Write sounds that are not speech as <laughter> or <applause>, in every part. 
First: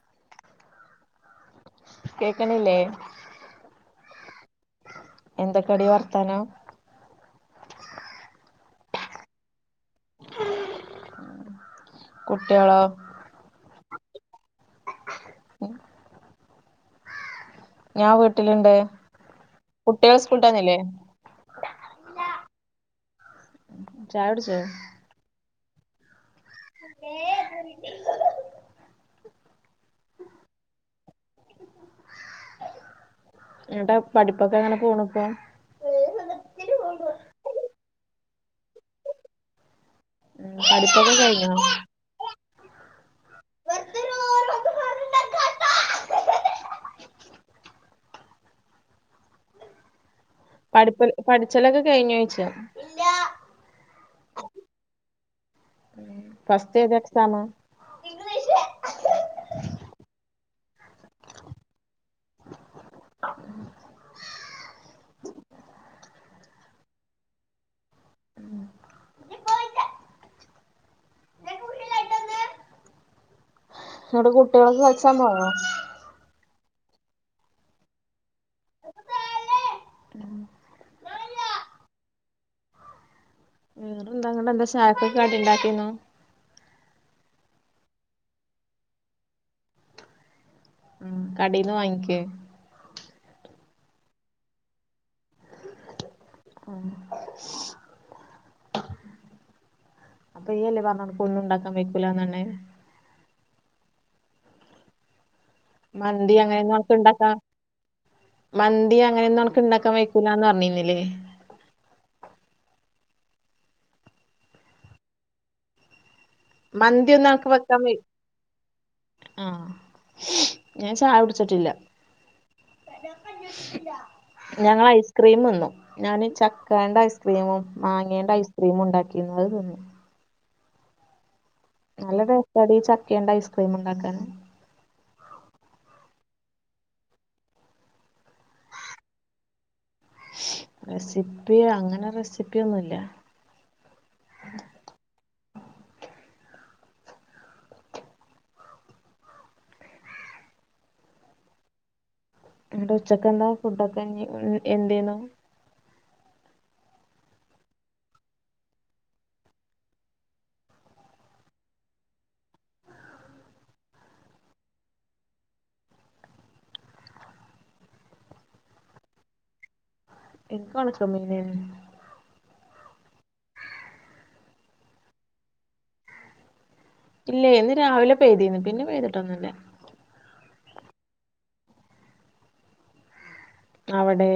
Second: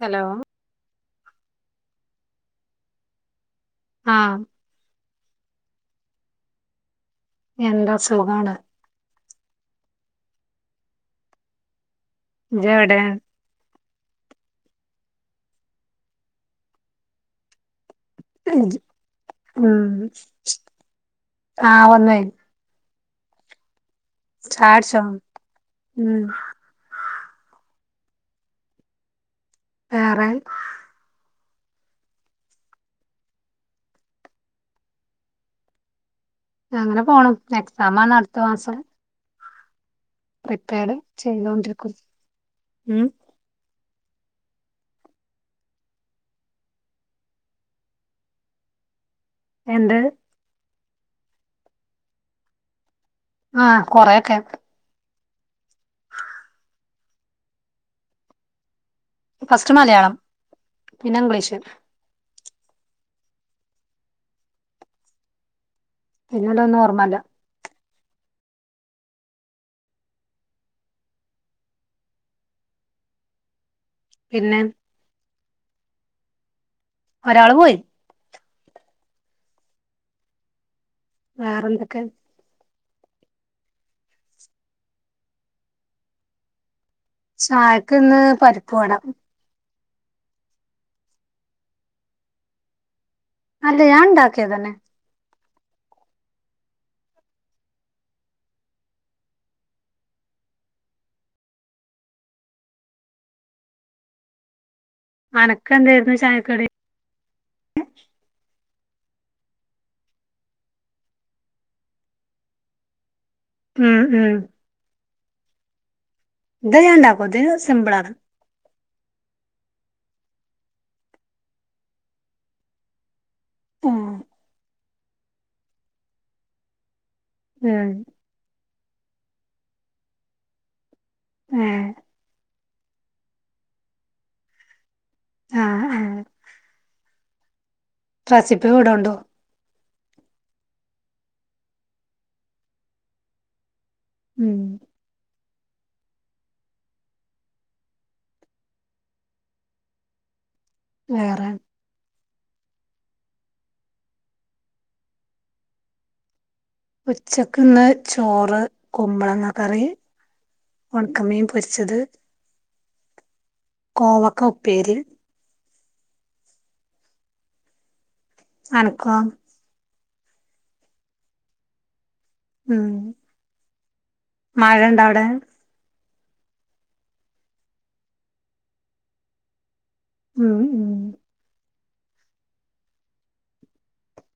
Hello കേക്കണില്ലേ ആഹ് എന്തൊക്കെടി വർത്താനം എന്താ സുഖാണ് ഇജ്ജ് കുട്ട്യാളോ എവിടെ ഉം ഞാൻ വീട്ടിലിണ്ട് ഉം കുട്ടിയൾ സ്കൂളിട്ടന്നില്ലേ ആഹ് വന്നേ ചായ ചായ കുടിച്ചോ ഉം ഏഹ് <unintelligible> വേറെൻ എന്നട്ട പഠിപ്പൊക്കെ എങ്ങനെ പോണ് ഇപ്പോ അങ്ങനെ പോണ് എക്സാമാണ് അടുത്ത മാസം. ഉം പ്രിപ്പയർ പഠിപ്പൊക്കെ കഴിഞ്ഞോ ചെയ്തൊണ്ടിരിക്കും. ഉം എന്ത് പഠിപ്പ പഠിച്ചലൊക്കെ കഴിഞ്ഞോയ്ച്ച ആഹ് കൊറേയൊക്കെ ഫസ്റ്റ് ഏത് എക്സാമ്. ഫസ്റ്റ് മലയാളം പിന്നെ ഇംഗ്ലീഷ് <inaudible> പിന്നെള്ള ഒന്നും ഓർമല്ല ഉം ന്നട്ട് പിന്നെ കുട്ടികൾകെ കളിച്ചാൻ പോയോ. ഒരാള് പോയി. ഉം വേറെന്തൊക്കെ <unintelligible> എന്താ ചായക്ക് കടി ഉണ്ടാക്കിയേനു ചായക്ക് ഇന്ന് പരിപ്പുവട. ഉം കടേന്ന് വാങ്ങിക്ക്വോ? അല്ല ഞാൻ ഉണ്ടാക്കിയത് തന്നെ ഉം അപ്പൊ ഇയ്യല്ലേ പറഞ്ഞെ അനക്ക് ഒന്നും ഉണ്ടാക്കാൻ വക്കൂലാന്നന്നെ. അനക്ക മന്തി അങ്ങനന്നെ നമുക്ക് ഇണ്ടാക്കാം മന്തി അങ്ങനെന്നും നമക്ക് ഉണ്ടാക്കാൻ വക്കൂലാന്ന് പറഞ്ഞിരുന്നില്ലേ. ഉം ഉം ഇത് ഞാൻ മന്തി ഒന്നും ഇണ്ടാക്കും നമ്ക്ക് ഇത് വെക്കാൻ വെയ് സിമ്പിളാണ് ആഹ് ഞാൻ ചായ കുടിച്ചിട്ടില്ല. ഉം ഞങ്ങള് ഐസ്ക്രീം തിന്നു ഞാന് ചക്കേണ്ട ഐസ് ക്രീമും ഉം മാങ്ങേണ്ട ഐസ്ക്രീമും ഉണ്ടാക്കിനു അത് തിന്നു. ഏഹ് നല്ല ടേസ്റ്റാടി ചക്കേണ്ട് ഐസ്ക്രീം ഉണ്ടാക്കാൻ. ആഹ് ആഹ് റെസിപ്പി വിടോണ്ടു. റെസിപ്പി അങ്ങനെ റെസിപ്പിയൊന്നൂല്ല. ഉം വേറെ ന്നട്ട് ഉച്ചക്കെന്താ ഫുഡൊക്കെ <unintelligible> എന്തേയ്ന്നു. ഉച്ചക്ക്ന്ന് ചോറ് കുമ്പളങ്ങ കറി ഒണക്കമീൻ പൊരിച്ചത്. കോവക്ക ഉപ്പേരി. അനക്കോ എന്ക്ക് ഒണക്കമീനെ ഉം മഴണ്ടാ അവിടെ ഇല്ല ഇന്ന് രാവിലെ പെയ്തിന്ന് പിന്നെ പെയ്തിട്ടൊന്നുംല്ല. ഉം ഉം അവിടെ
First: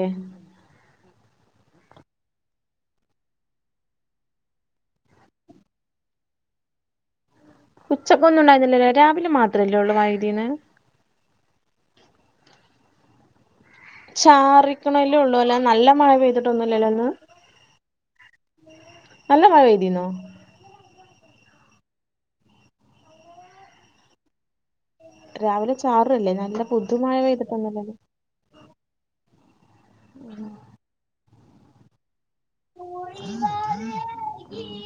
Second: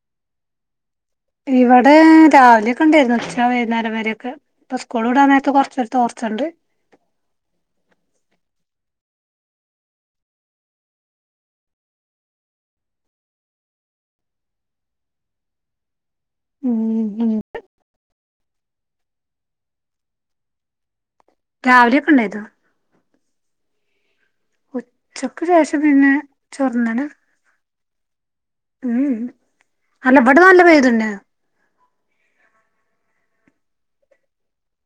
ഇവിടെ രാവിലെയൊക്കെ ഉണ്ടായിരുന്നു ഉച്ച വൈകുന്നേരം വരേയൊക്കെ ഇപ്പൊ സ്കൂൾ വിടാൻ നേരത്ത് കൊറച്ച് നേരത്ത് തോർച്ചയുണ്ട് ഉച്ചക്കൊന്നും ഉണ്ടായീന്നില്ലല്ലോ രാവിലെ മാത്രല്ലേ ഉളളൂ മഴ പെയ്തീന്ന് ചാറിക്കണല്ലേ ഉള്ളൂ അല്ലാതെ നല്ല മഴ പെയ്തിട്ടൊന്നൂല്ലല്ലോ ഉം ഇന്ന് ഉം നല്ല മഴ പെയ്തീന്നോ രാവിലെയൊക്കെണ്ടായിതോ ഉച്ചക്ക് ശേഷം പിന്നെ ചെറുന്നനെ പെയ്തിട്ടന്നല്ലേ ഉം അല്ല ഇവിടെ നല്ല പെയ്തുന്ന് ഉ ഉ <inaudible>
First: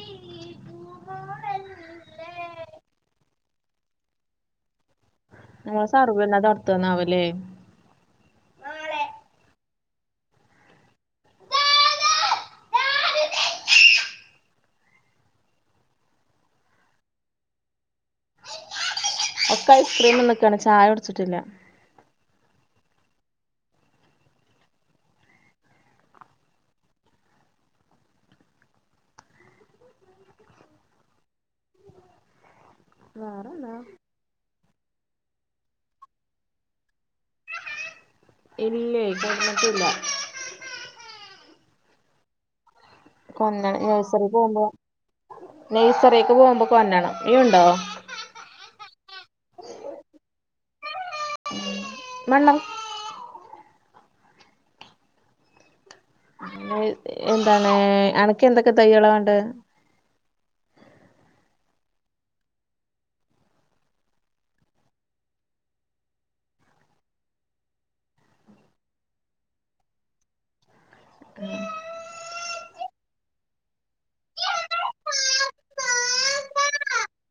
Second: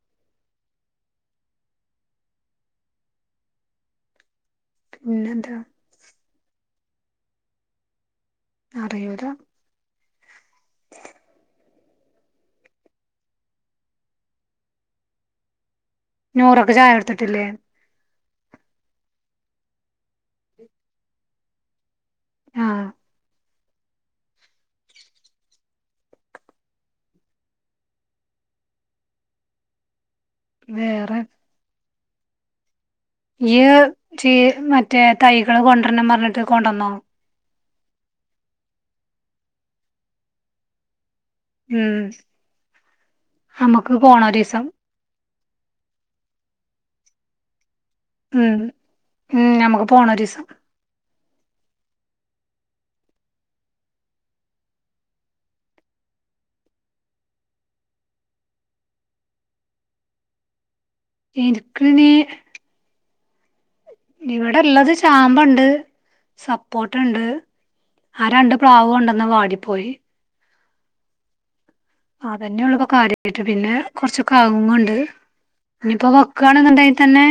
വേറെന്താ നമ്മ സർവേന്നത് അടുത്ത് തന്നാവൂല്ലേ അറിയൂല്ല നൂറക്ക് ചായ കൊടുത്തിട്ടില്ലേ ഒക്കെ ഐസ്ക്രീം തിന്നക്കാണ് ചായ കുടിച്ചിട്ടില്ല ആഹ് വേറെ വേറെന്താ ഇയ്യ് ചീ മറ്റേ തൈകള് കൊണ്ടുവരണം പറഞ്ഞിട്ട് കൊണ്ടന്നോ ഇല്ലയ് കൊട്ന്നിട്ടില്ല ഉം കൊന്നണം നമുക്ക് നഴ്സറി പോകുമ്പോ പോണൊരീസം നഴ്സറിക്ക് പോകുമ്പോ കൊന്നണം ഇയ്യ്ണ്ടോ ഉം ഉം നമുക്ക് പോണം ഒരൂസം നല്ലത് <unintelligible> എന്താണ് അണക്ക് എന്തൊക്കെ തൈകളാ വാണ്ടത് ഇൻക്ക്ണീ ഇവിടെള്ളത് ചാമ്പണ്ട് സപ്പോട്ടണ്ട് ആ രണ്ട് പ്ലാവ് കൊണ്ടന്നത് വാടിപ്പോയി ഉം അതന്നെ ഉള്ളൂ ഇപ്പൊ കാര്യയിട്ട് പിന്നെ കൊറച്ച് കവുങ്ങ്ണ്ട് ഇനിയിപ്പോ വെക്കാണ്ന്ന്ണ്ടെങ്കി തന്നെ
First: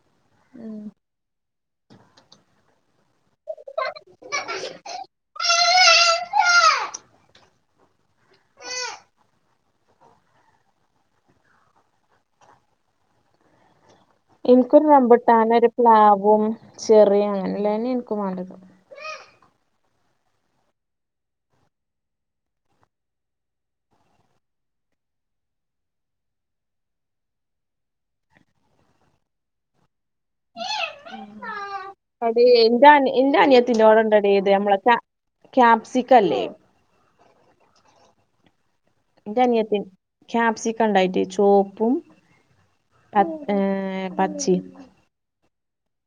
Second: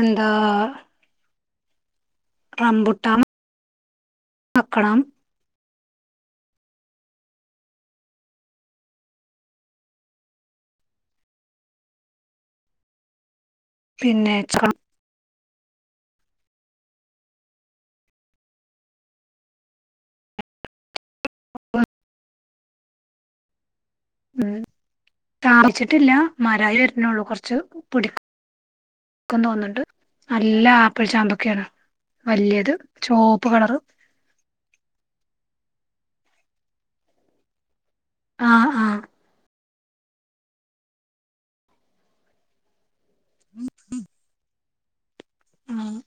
എന്താ ഉം റമ്പുട്ടാൻ വെക്കണം പിന്നെ ഇൻക്കൊരു റംബുട്ടാനും ഒരു പ്ലാവും ചെറിയും അങ്ങനെല്ലന്നെ ഇൻക്കും വേണ്ടത് കാഴ്ച്ചിട്ടില്ല മരായി വര്ണൊള്ളൂ കുറച്ച് പിടിക്കും ഇൻക്കും തോന്നുണ്ട് നല്ല ആപ്പിൾ ചാമ്പക്കെയാണ് അതേയ് ഇന്റെ ഇന്റെ അനിയത്തിന്റെവ്ടെ ഇണ്ടെടീ ഇത് ഞമ്മളെ ക്യാ ക്യാപ്സിക്ക ഇല്ലേ ആഹ് ആഹ് ഇന്റെ അനിയത്തി ക്യാപ്സിക്ക ഉണ്ടായിട്ട് ചോപ്പും ഏഹ് പച്ചിം ആഹ്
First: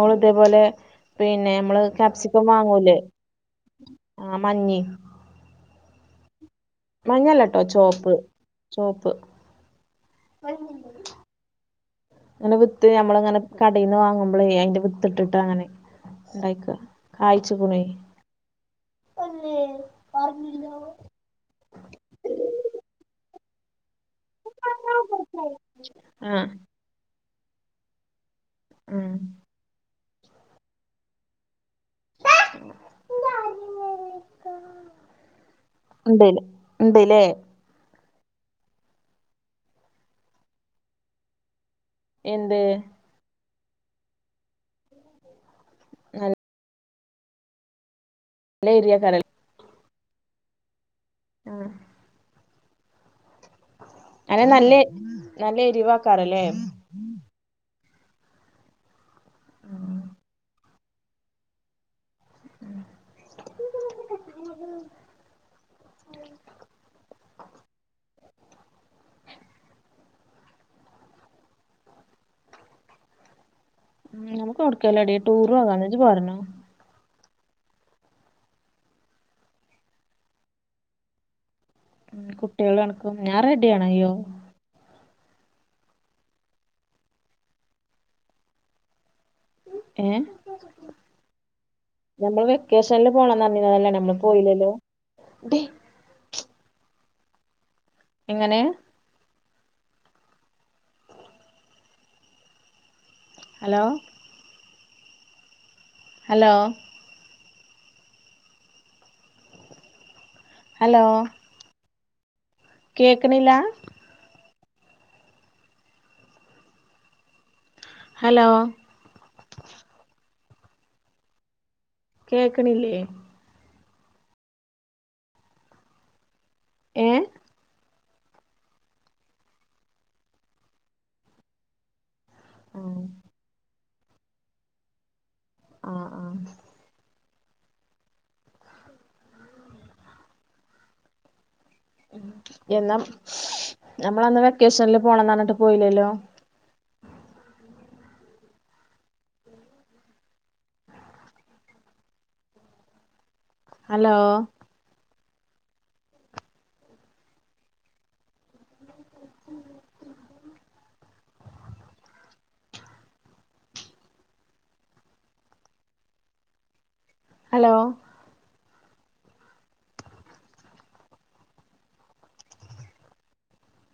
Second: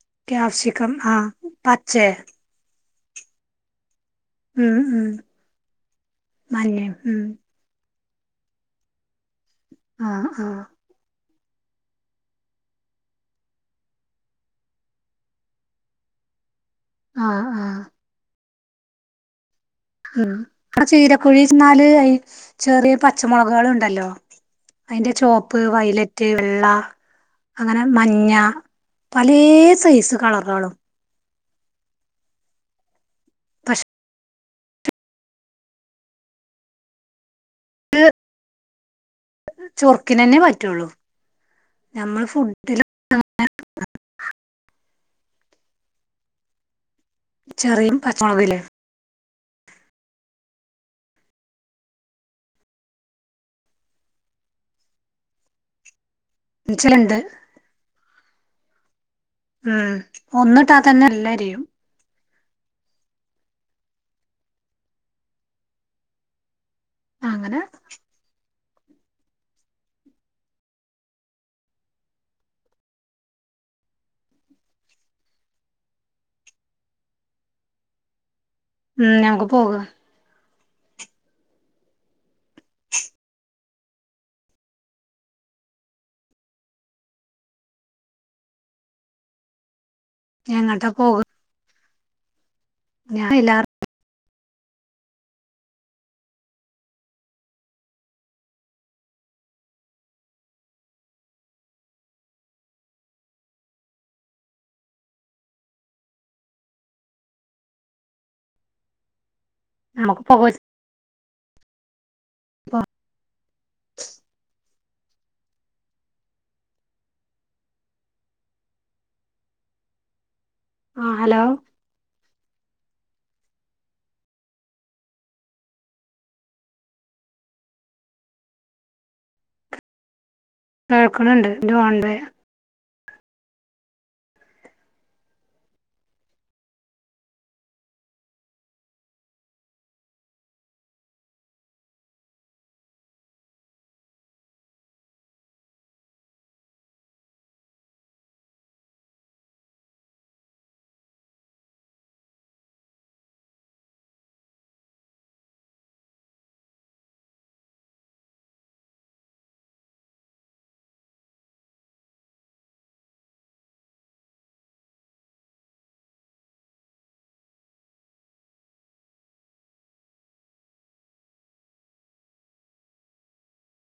ഓള് ഇതേപോലെ ക്യാപ്സിക്കം ആഹ് പിന്നെ നമ്മള് പച്ചേ കാപ്സിക്കം വാങ്ങൂലേ ആഹ് ആഹ് മഞ്ഞയോ മഞ്ഞല്ലട്ടോ ചോപ്പ് ചോപ്പ് ആഹ് ആഹ് ഇങ്ങനെ വിത്ത് ഞമ്മളിങ്ങനെ കടയിൽന്ന് വാങ്ങുമ്പളേ അയിന്റെ വിത്തിട്ടിട്ട് അങ്ങനെ ഉണ്ടായ്ക്കാ ആഹ് കായിച്ചുക്ക്ണേ ആഹ് അല്ലേ ഉം അവിടെ ചീരക്കുഴി ചെന്നാല് ചെറിയ പച്ചമുളകാള് ഇണ്ടല്ലോ അയ്ന്റെ ചോപ്പ്, വൈലറ്റ്, ആഹ് വെള്ള അങ്ങനെ മഞ്ഞ ആഹ് പലേ സൈസ് കളറാളും പക്ഷെ ഉണ്ട്ലെ ഉണ്ട്ലേ ചൊർക്കിനന്നെ പറ്റുള്ളൂ നമ്മള് എന്ത് ഫുഡില് ചെറിയും പച്ചമുളകും എരി <unintelligible> ആഹ് അയ്ന് നല്ല നല്ല എരിവാക്കാരല്ലേ ച്ചല്ണ്ട് ഉം ഒന്ന്ട്ട തന്നെ എല്ലേരിയും <unintelligible> അങ്ങനെ ഉം നമുക്ക് അവിടുകേലും എടീ ടൂറ് പോയാലോ ഇജ്ജ് പോരണോ ഉം ഞമ്മക്ക് പോക കുട്ടികൾ കണക്കും ഞാൻ റെഡിയാണ് ഇയ്യോ എങ്ങട്ട പോക നമ്മള് വെക്കേഷനില് ഞാൻ പോണം എല്ലാർ പറഞ്ഞിന്നല്ലോ നമ്മള് പോയില്ലല്ലോ എങ്ങനെ ഹലോ ഹലോ നമക്ക് പോക ഹലോ <unintelligible> കേക്ക്നില്ല <unintelligible> ഹലോ ആ ഹലോ കേൾക്കണില്ലേ ഏഹ് കേൾക്ക്ണണ്ട് ഇത് ഹോൾഡ് ആയ ആഹ് ആഹ് ആഹ് എന്നാ ഞമ്മളന്ന് വെക്കേഷനിൽ പോണന്ന് പറഞ്ഞിട്ട് പോയില്ലല്ലോ ഹലോ ഹലോ